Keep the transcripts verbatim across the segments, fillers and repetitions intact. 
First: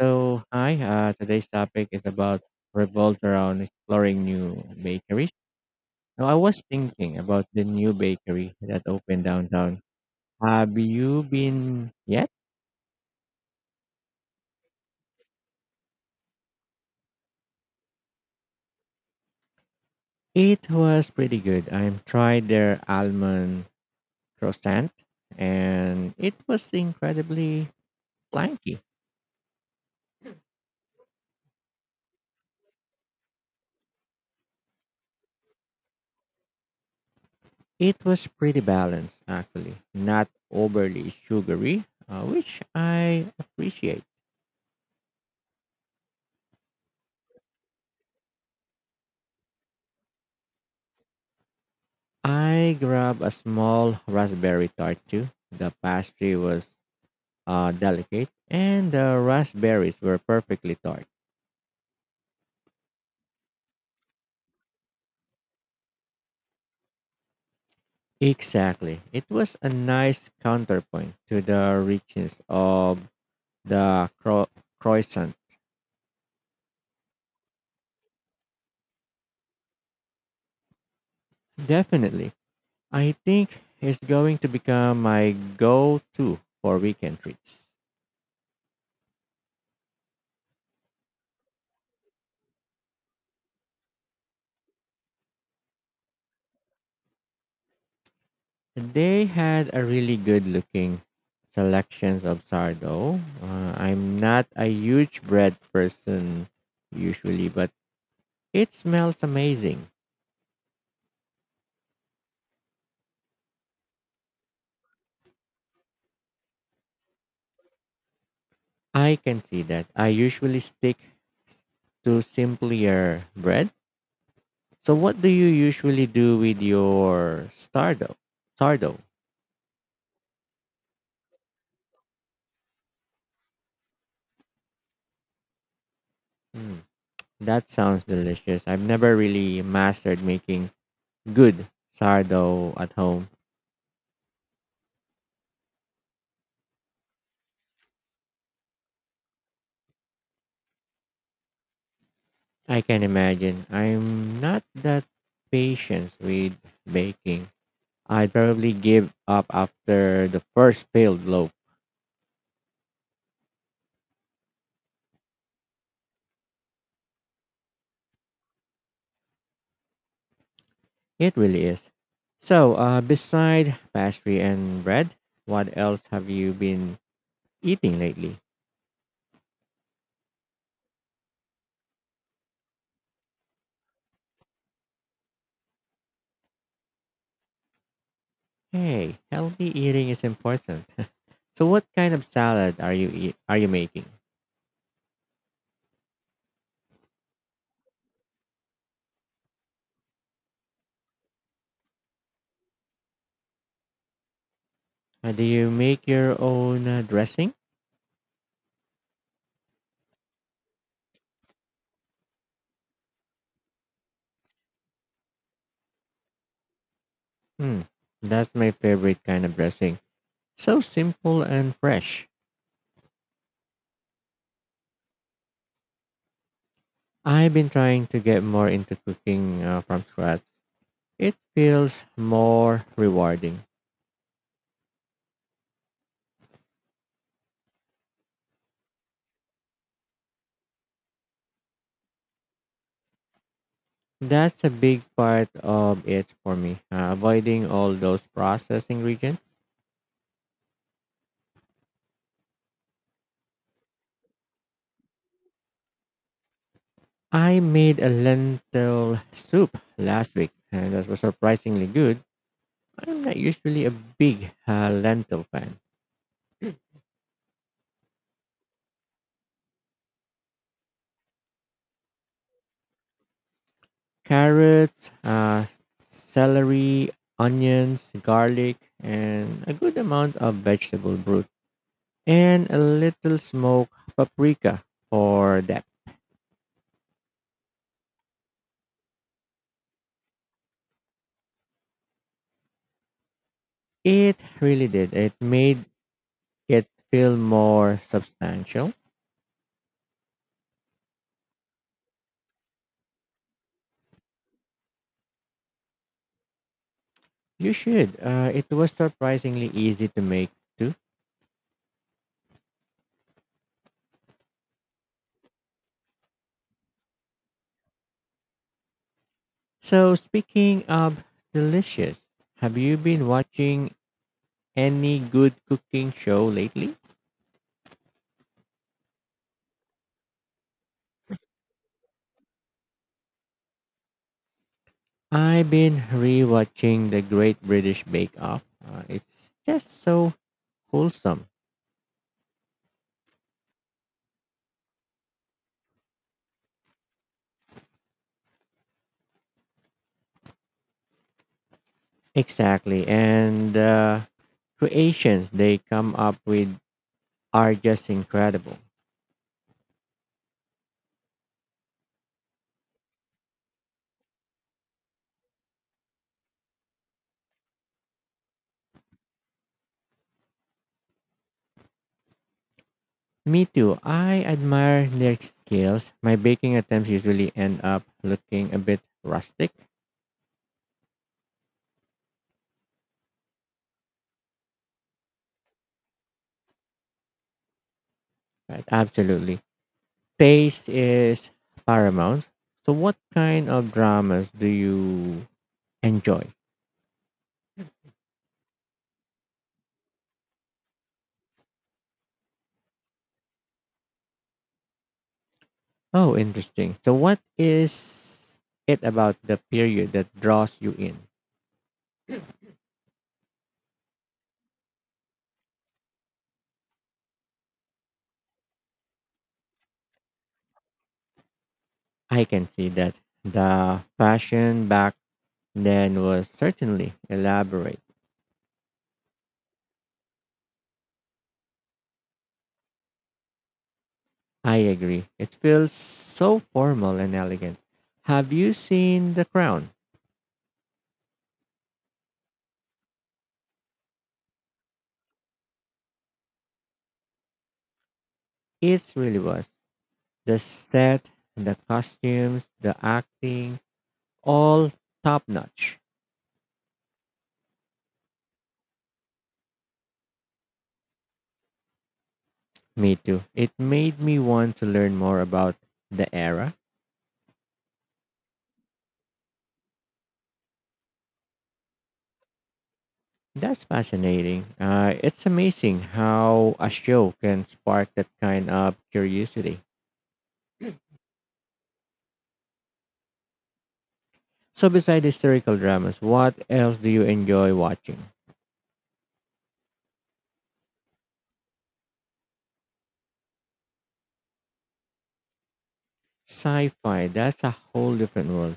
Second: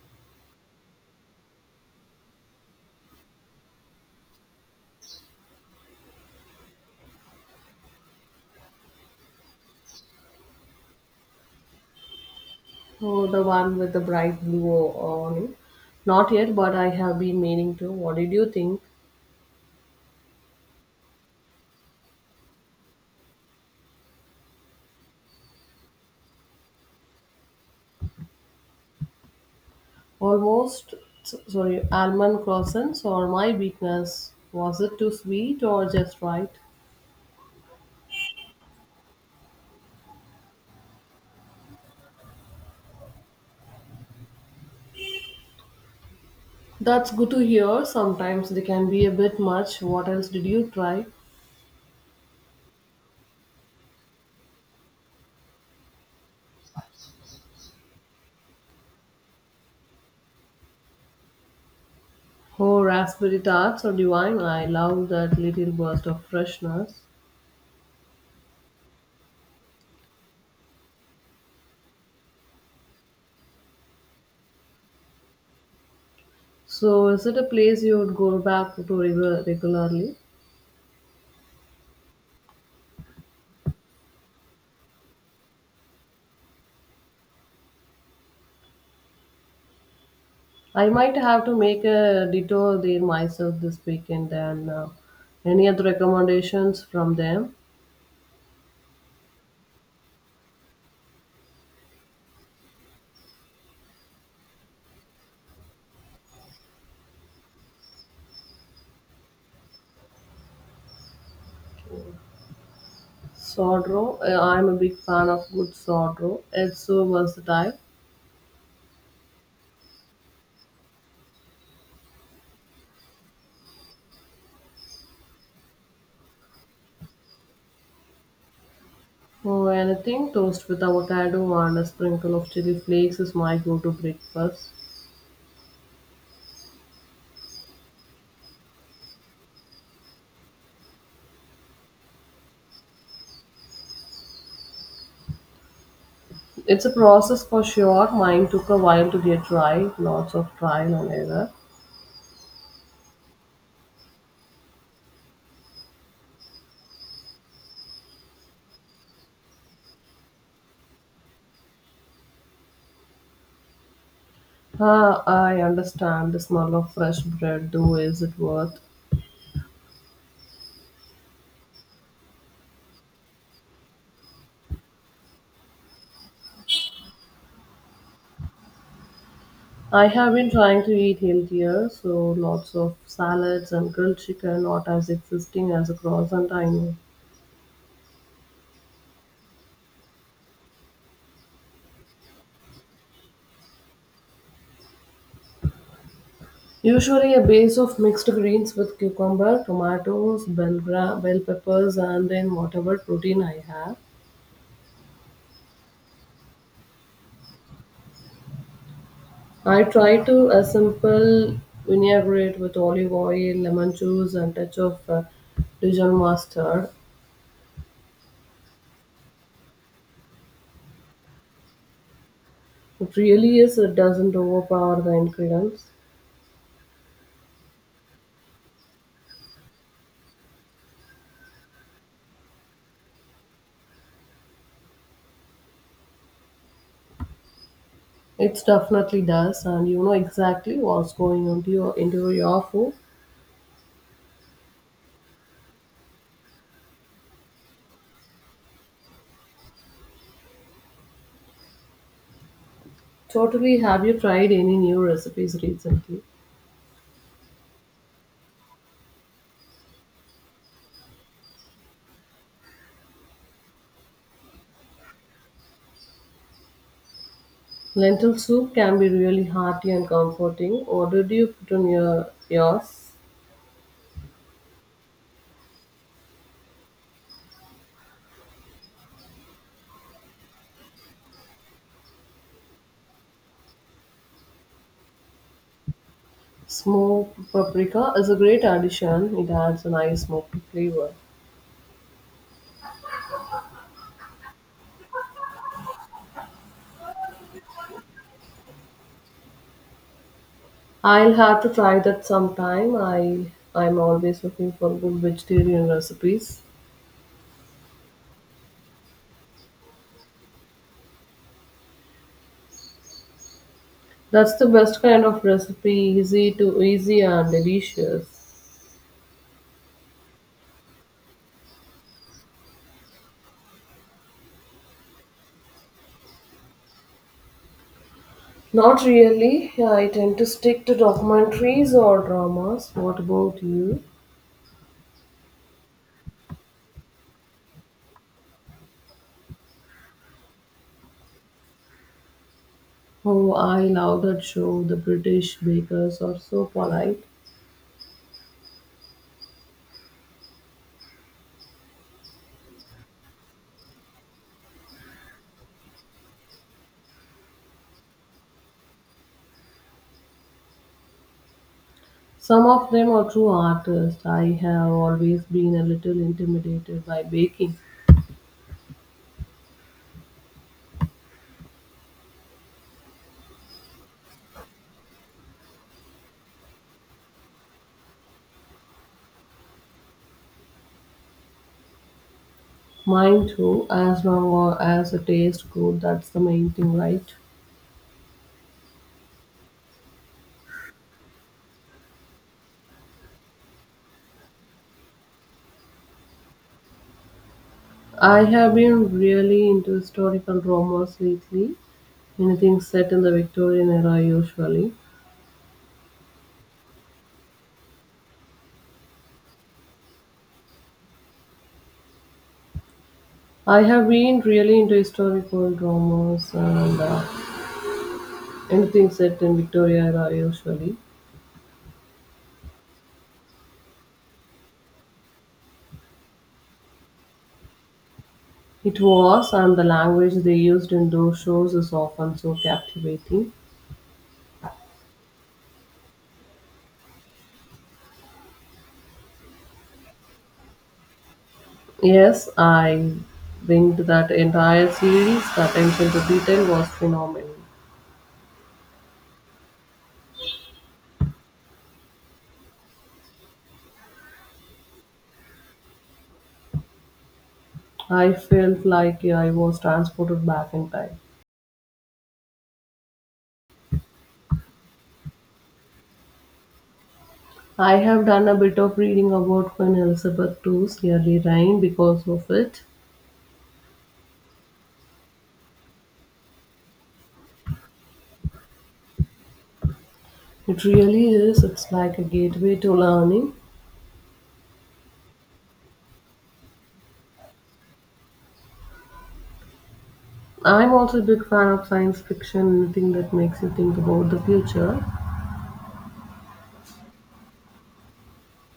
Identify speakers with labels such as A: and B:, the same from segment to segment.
A: So, hi, uh, today's topic is about revolved around exploring new bakeries. Now, I was thinking about the new bakery that opened downtown. Have you been yet?
B: Oh, the one with the bright blue on it. Not yet, but I have been meaning to. What did you think?
A: It was pretty good. I tried their almond croissant and it was incredibly flaky.
B: Almost, s- sorry, almond croissants or my weakness? Was it too sweet or just right?
A: It was pretty balanced, actually, not overly sugary, uh, which I appreciate.
B: That's good to hear. Sometimes they can be a bit much. What else did you try?
A: I grabbed a small raspberry tart too. The pastry was uh, delicate and the raspberries were perfectly tart.
B: Oh, raspberry tarts or divine. I love that little burst of freshness.
A: Exactly. It was a nice counterpoint to the richness of the cro- croissant.
B: So, is it a place you would go back to regu- regularly?
A: Definitely. I think it's going to become my go to for weekend treats.
B: I might have to make a detour there myself this weekend and uh, any other recommendations from them.
A: They had a really good looking selections of sourdough. Uh, I'm not a huge bread person usually, but it smells amazing.
B: Sourdough. uh, I'm a big fan of good sourdough. It's so versatile.
A: I can see that. I usually stick to simpler bread. So, what do you usually do with your sourdough? Sourdough.
B: Oh, anything toast with avocado and a sprinkle of chili flakes is my go-to breakfast.
A: Hmm, that sounds delicious. I've never really mastered making good sourdough at home.
B: It's a process for sure. Mine took a while to get right, lots of trial and error.
A: I can imagine. I'm not that patient with baking. I'd probably give up after the first peeled loaf.
B: Ah, I understand the smell of fresh bread though. Is it worth?
A: It really is. So, uh, beside pastry and bread, what else have you been eating lately?
B: I have been trying to eat healthier, so lots of salads and grilled chicken, not as existing as a croissant, I know.
A: Hey, healthy eating is important. So, what kind of salad are you eat- are you making?
B: Usually a base of mixed greens with cucumber, tomatoes, bell, gra- bell peppers, and then whatever protein I have.
A: Uh, do you make your own uh, dressing?
B: I try to a simple vinaigrette with olive oil, lemon juice, and touch of uh, Dijon mustard.
A: Hmm, that's my favorite kind of dressing. So simple and fresh.
B: It really is, it doesn't overpower the ingredients.
A: I've been trying to get more into cooking uh, from scratch. It feels more rewarding.
B: It definitely does, and you know exactly what's going on to your, into your food.
A: That's a big part of it for me, uh, avoiding all those processed ingredients.
B: Totally, have you tried any new recipes recently?
A: I made a lentil soup last week, and that was surprisingly good. I'm not usually a big uh, lentil fan.
B: Lentil soup can be really hearty and comforting. What did you put on your yours?
A: Carrots, uh, celery, onions, garlic, and a good amount of vegetable broth, and a little smoked paprika for that.
B: Smoked paprika is a great addition. It adds a nice smoky flavor.
A: It really did. It made it feel more substantial.
B: I'll have to try that sometime. I I'm always looking for good vegetarian recipes.
A: You should. Uh, it was surprisingly easy to make too.
B: That's the best kind of recipe, easy to easy and delicious.
A: So, speaking of delicious, have you been watching any good cooking show lately?
B: Not really. I tend to stick to documentaries or dramas. What about you?
A: I've been rewatching The Great British Bake Off. Uh, it's just so wholesome.
B: Oh, I love that show. The British bakers are so polite.
A: Exactly, and. Uh, creations they come up with are just incredible.
B: Some of them are true artists. I have always been a little intimidated by baking.
A: Me too. I admire their skills. My baking attempts usually end up looking a bit rustic,
B: Mine too, as long as the taste good, that's the main thing, right?
A: right? Absolutely. Taste is paramount. So, what kind of dramas do you enjoy?
B: I have been really into historical dramas lately. Anything set in the Victorian era usually.
A: Oh, interesting. So, what is it about the period that draws you in?
B: I have been really into historical dramas and uh, anything set in Victoria era usually.
A: I can see that the fashion back then was certainly elaborate.
B: It was, and the language they used in those shows is often so captivating.
A: I agree. It feels so formal and elegant. Have you seen The Crown?
B: Yes, I think that entire series, the attention to detail was phenomenal.
A: It really was. The set, the costumes, the acting, all top notch.
B: I felt like I was transported back in time.
A: Me too. It made me want to learn more about the era.
B: I have done a bit of reading about Queen Elizabeth the second's early reign because of it.
A: That's fascinating. Uh, it's amazing how a show can spark that kind of curiosity.
B: It really is, it's like a gateway to learning.
A: So, besides historical dramas, what else do you enjoy watching?
B: I'm also a big fan of science fiction, anything that makes you think about the future.
A: Sci-fi, that's a whole different world.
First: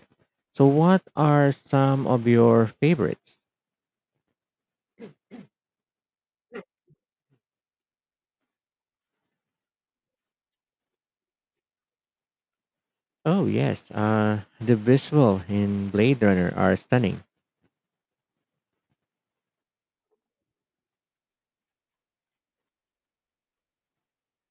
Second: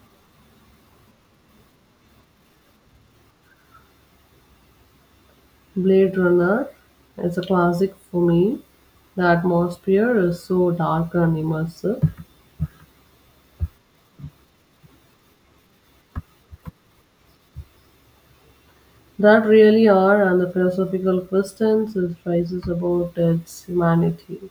A: So, what are some of your favorites?
B: Blade Runner is a classic for me. The atmosphere is so dark and immersive.
A: Oh yes, uh the visual in Blade Runner are stunning.
B: That really are, and the philosophical questions it raises about its humanity.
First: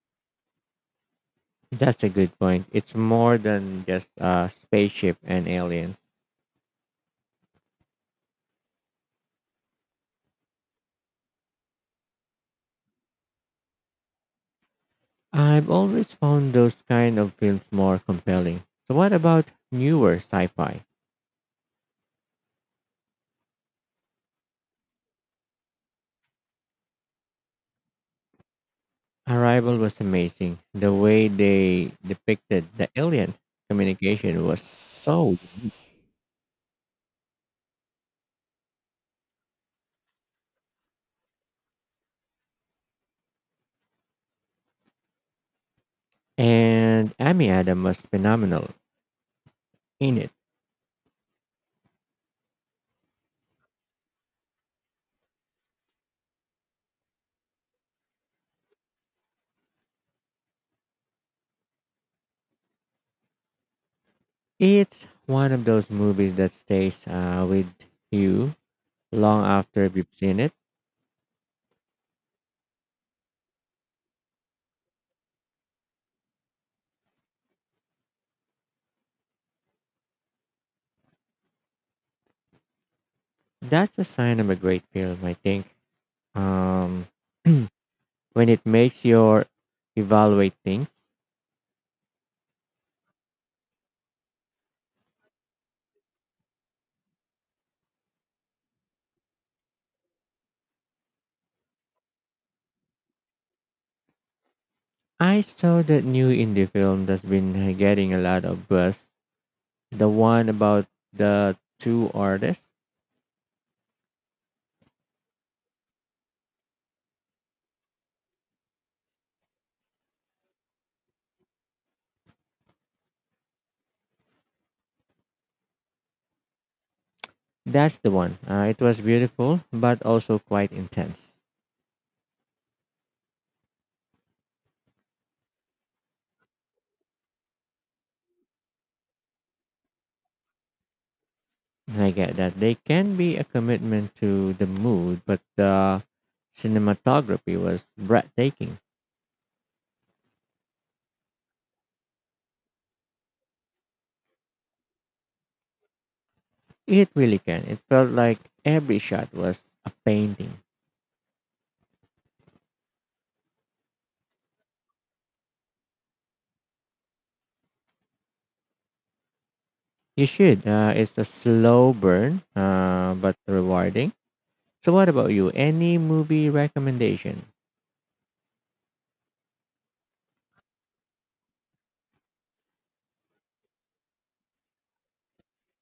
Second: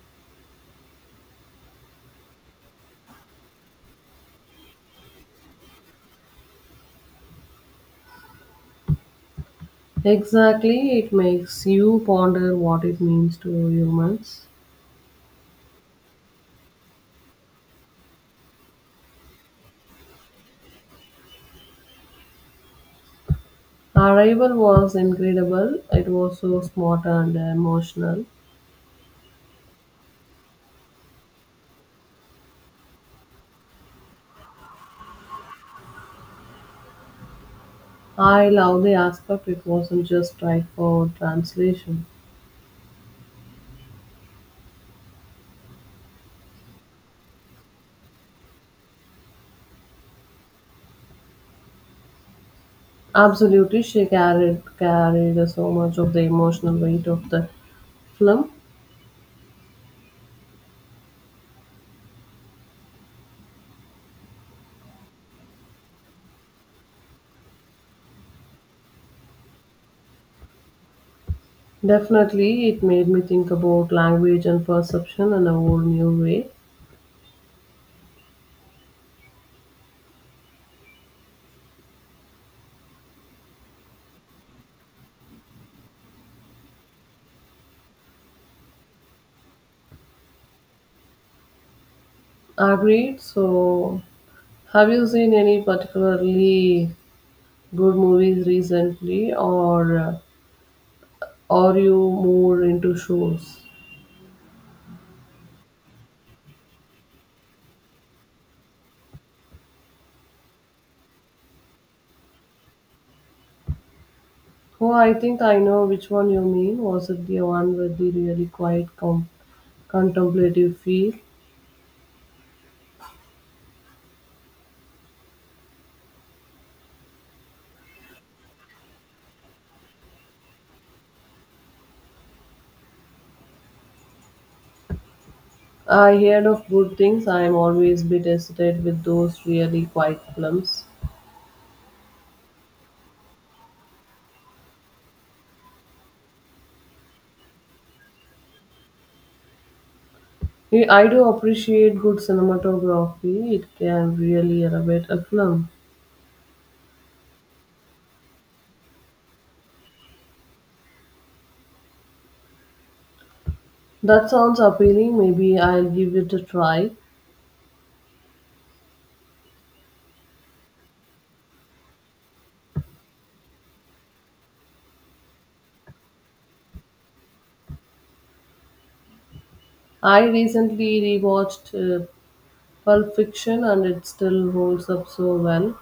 A: That's a good point. It's more than just a spaceship and aliens.
B: Exactly, it makes you ponder what it means to humans.
A: I've always found those kind of films more compelling. So, what about newer sci-fi?
B: Arrival was incredible. It was so smart and emotional.
A: Arrival was amazing. The way they depicted the alien communication was so,
B: I love the aspect it wasn't just right for translation.
A: and Amy Adam was phenomenal in it.
B: Absolutely, she carried carried so much of the emotional weight of the film.
A: It's one of those movies that stays uh, with you long after you've seen it.
B: Definitely, it made me think about language and perception in a whole new way.
A: That's a sign of a great film, I think. Um, when it makes your evaluate things.
B: Agreed. So, have you seen any particularly good movies recently, or uh, are you more into shows?
A: I saw that new indie film that's been uh, getting a lot of buzz. The one about the two artists.
B: Oh, I think I know which one you mean. Was it the one with the really quiet com- contemplative feel?
A: That's the one. Uh, it was beautiful, but also quite intense.
B: I heard of good things. I am always bit hesitant with those really quiet films.
A: I get that. They can be a commitment to the mood, but the cinematography was breathtaking.
B: I I do appreciate good cinematography. It can really elevate a film.
A: It really can. It felt like every shot was a painting.
B: That sounds appealing. Maybe I'll give it a try.
A: You should. Uh, it's a slow burn, uh, but rewarding. So, what about you? Any movie recommendation?
B: I recently rewatched uh, Pulp Fiction and it still holds up so well.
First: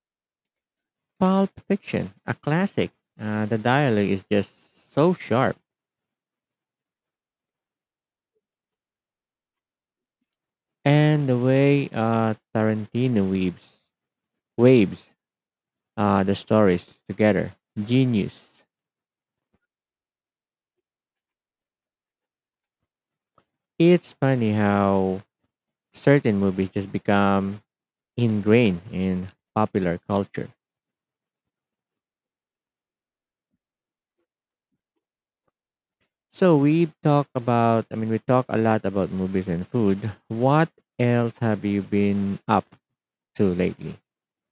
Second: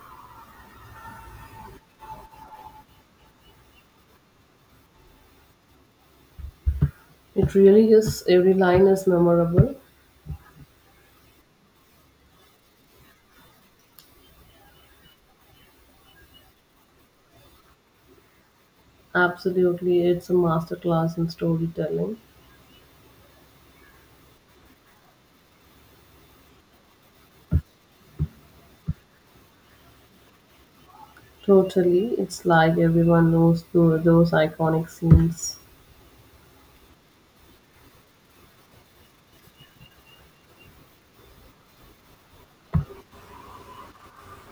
A: Pulp Fiction, a classic. Uh, the dialogue is just so sharp,
B: It really is, every line is memorable.
A: and the way uh, Tarantino weaves waves uh, the stories together. Genius.
B: Absolutely, it's a masterclass in storytelling.
A: It's funny how certain movies just become ingrained in popular culture.
B: Totally. It's like everyone knows tho- those iconic scenes.
A: So we talk about, I mean, we talk a lot about movies and food. What else have you been up to lately?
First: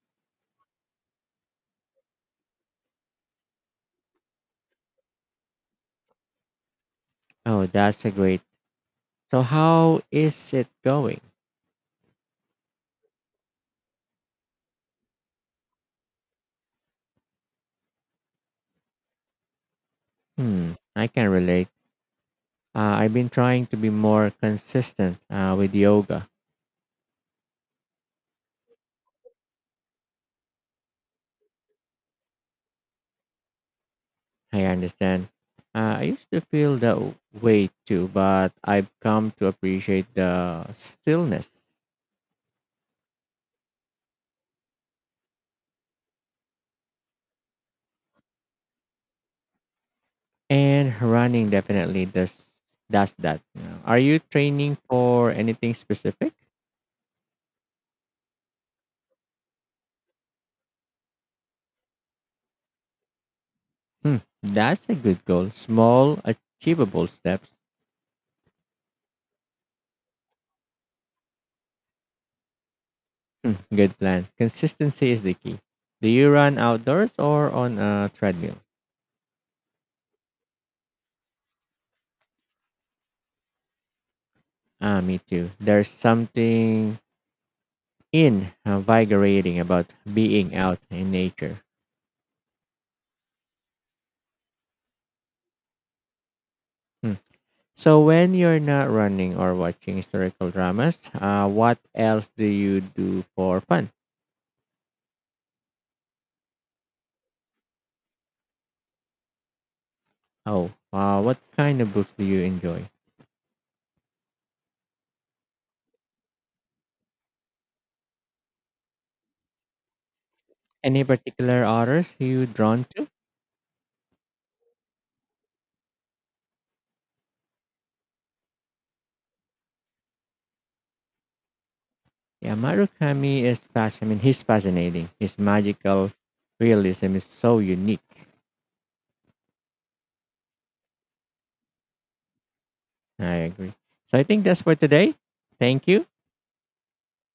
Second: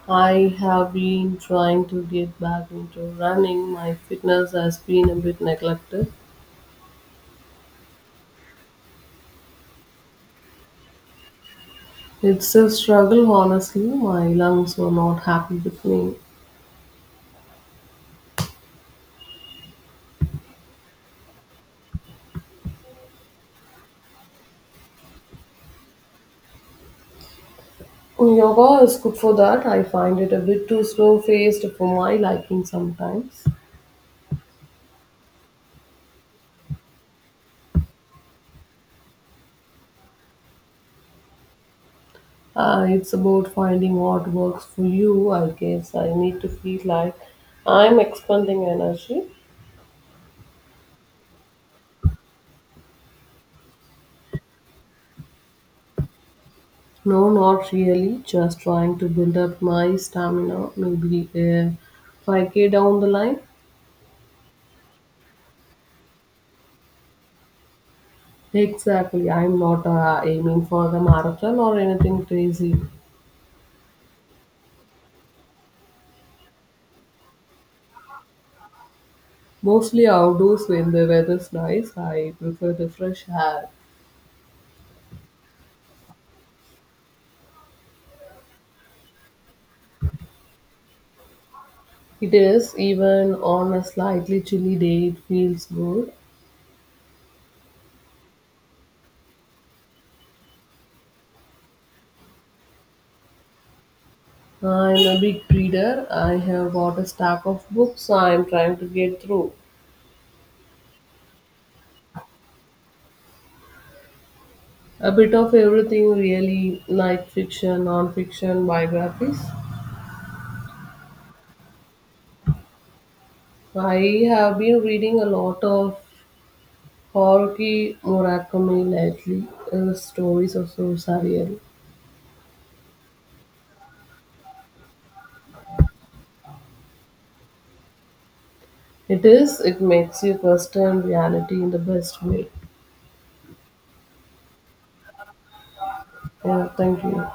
B: I have been trying to get back into running. My fitness has been a bit neglected.
A: Oh, that's a great. So, how is it going?
B: It's a struggle, honestly. My lungs were not happy with me.
A: Hmm, I can relate. Uh, I've been trying to be more consistent uh, with yoga.
B: Yoga is good for that. I find it a bit too slow paced for my liking sometimes.
A: I understand. Uh, I used to feel that way too, but I've come to appreciate the stillness.
B: Uh, it's about finding what works for you, I guess. I need to feel like I'm expending energy.
A: And running definitely does does that, you know. Are you training for anything specific?
B: No, not really. Just trying to build up my stamina. Maybe uh, five k down the line.
A: Hmm, that's a good goal. Small, achievable steps.
B: Exactly. I'm not uh, aiming for the marathon or anything crazy.
A: Hmm, good plan. Consistency is the key. Do you run outdoors or on a treadmill?
B: Mostly outdoors when the weather's nice. I prefer the fresh air.
A: Ah, me too. There's something invigorating about being out in nature.
B: It is, even on a slightly chilly day, it feels good.
A: Hmm. So, when you're not running or watching historical dramas, uh, what else do you do for fun?
B: I'm a big reader. I have got a stack of books I'm trying to get through.
A: Oh, wow! What kind of books do you enjoy?
B: A bit of everything, really, like fiction, non fiction, biographies.
A: Any particular authors you drawn to?
B: I have been reading a lot of Haruki Murakami lately. His stories are so surreal.
A: Yeah, Murakami is fasc- I mean, he's fascinating. His magical realism is so unique.
B: It is, it makes you question reality in the best way.
A: I agree. So, I think that's for today. Thank you.
B: Yeah, thank you.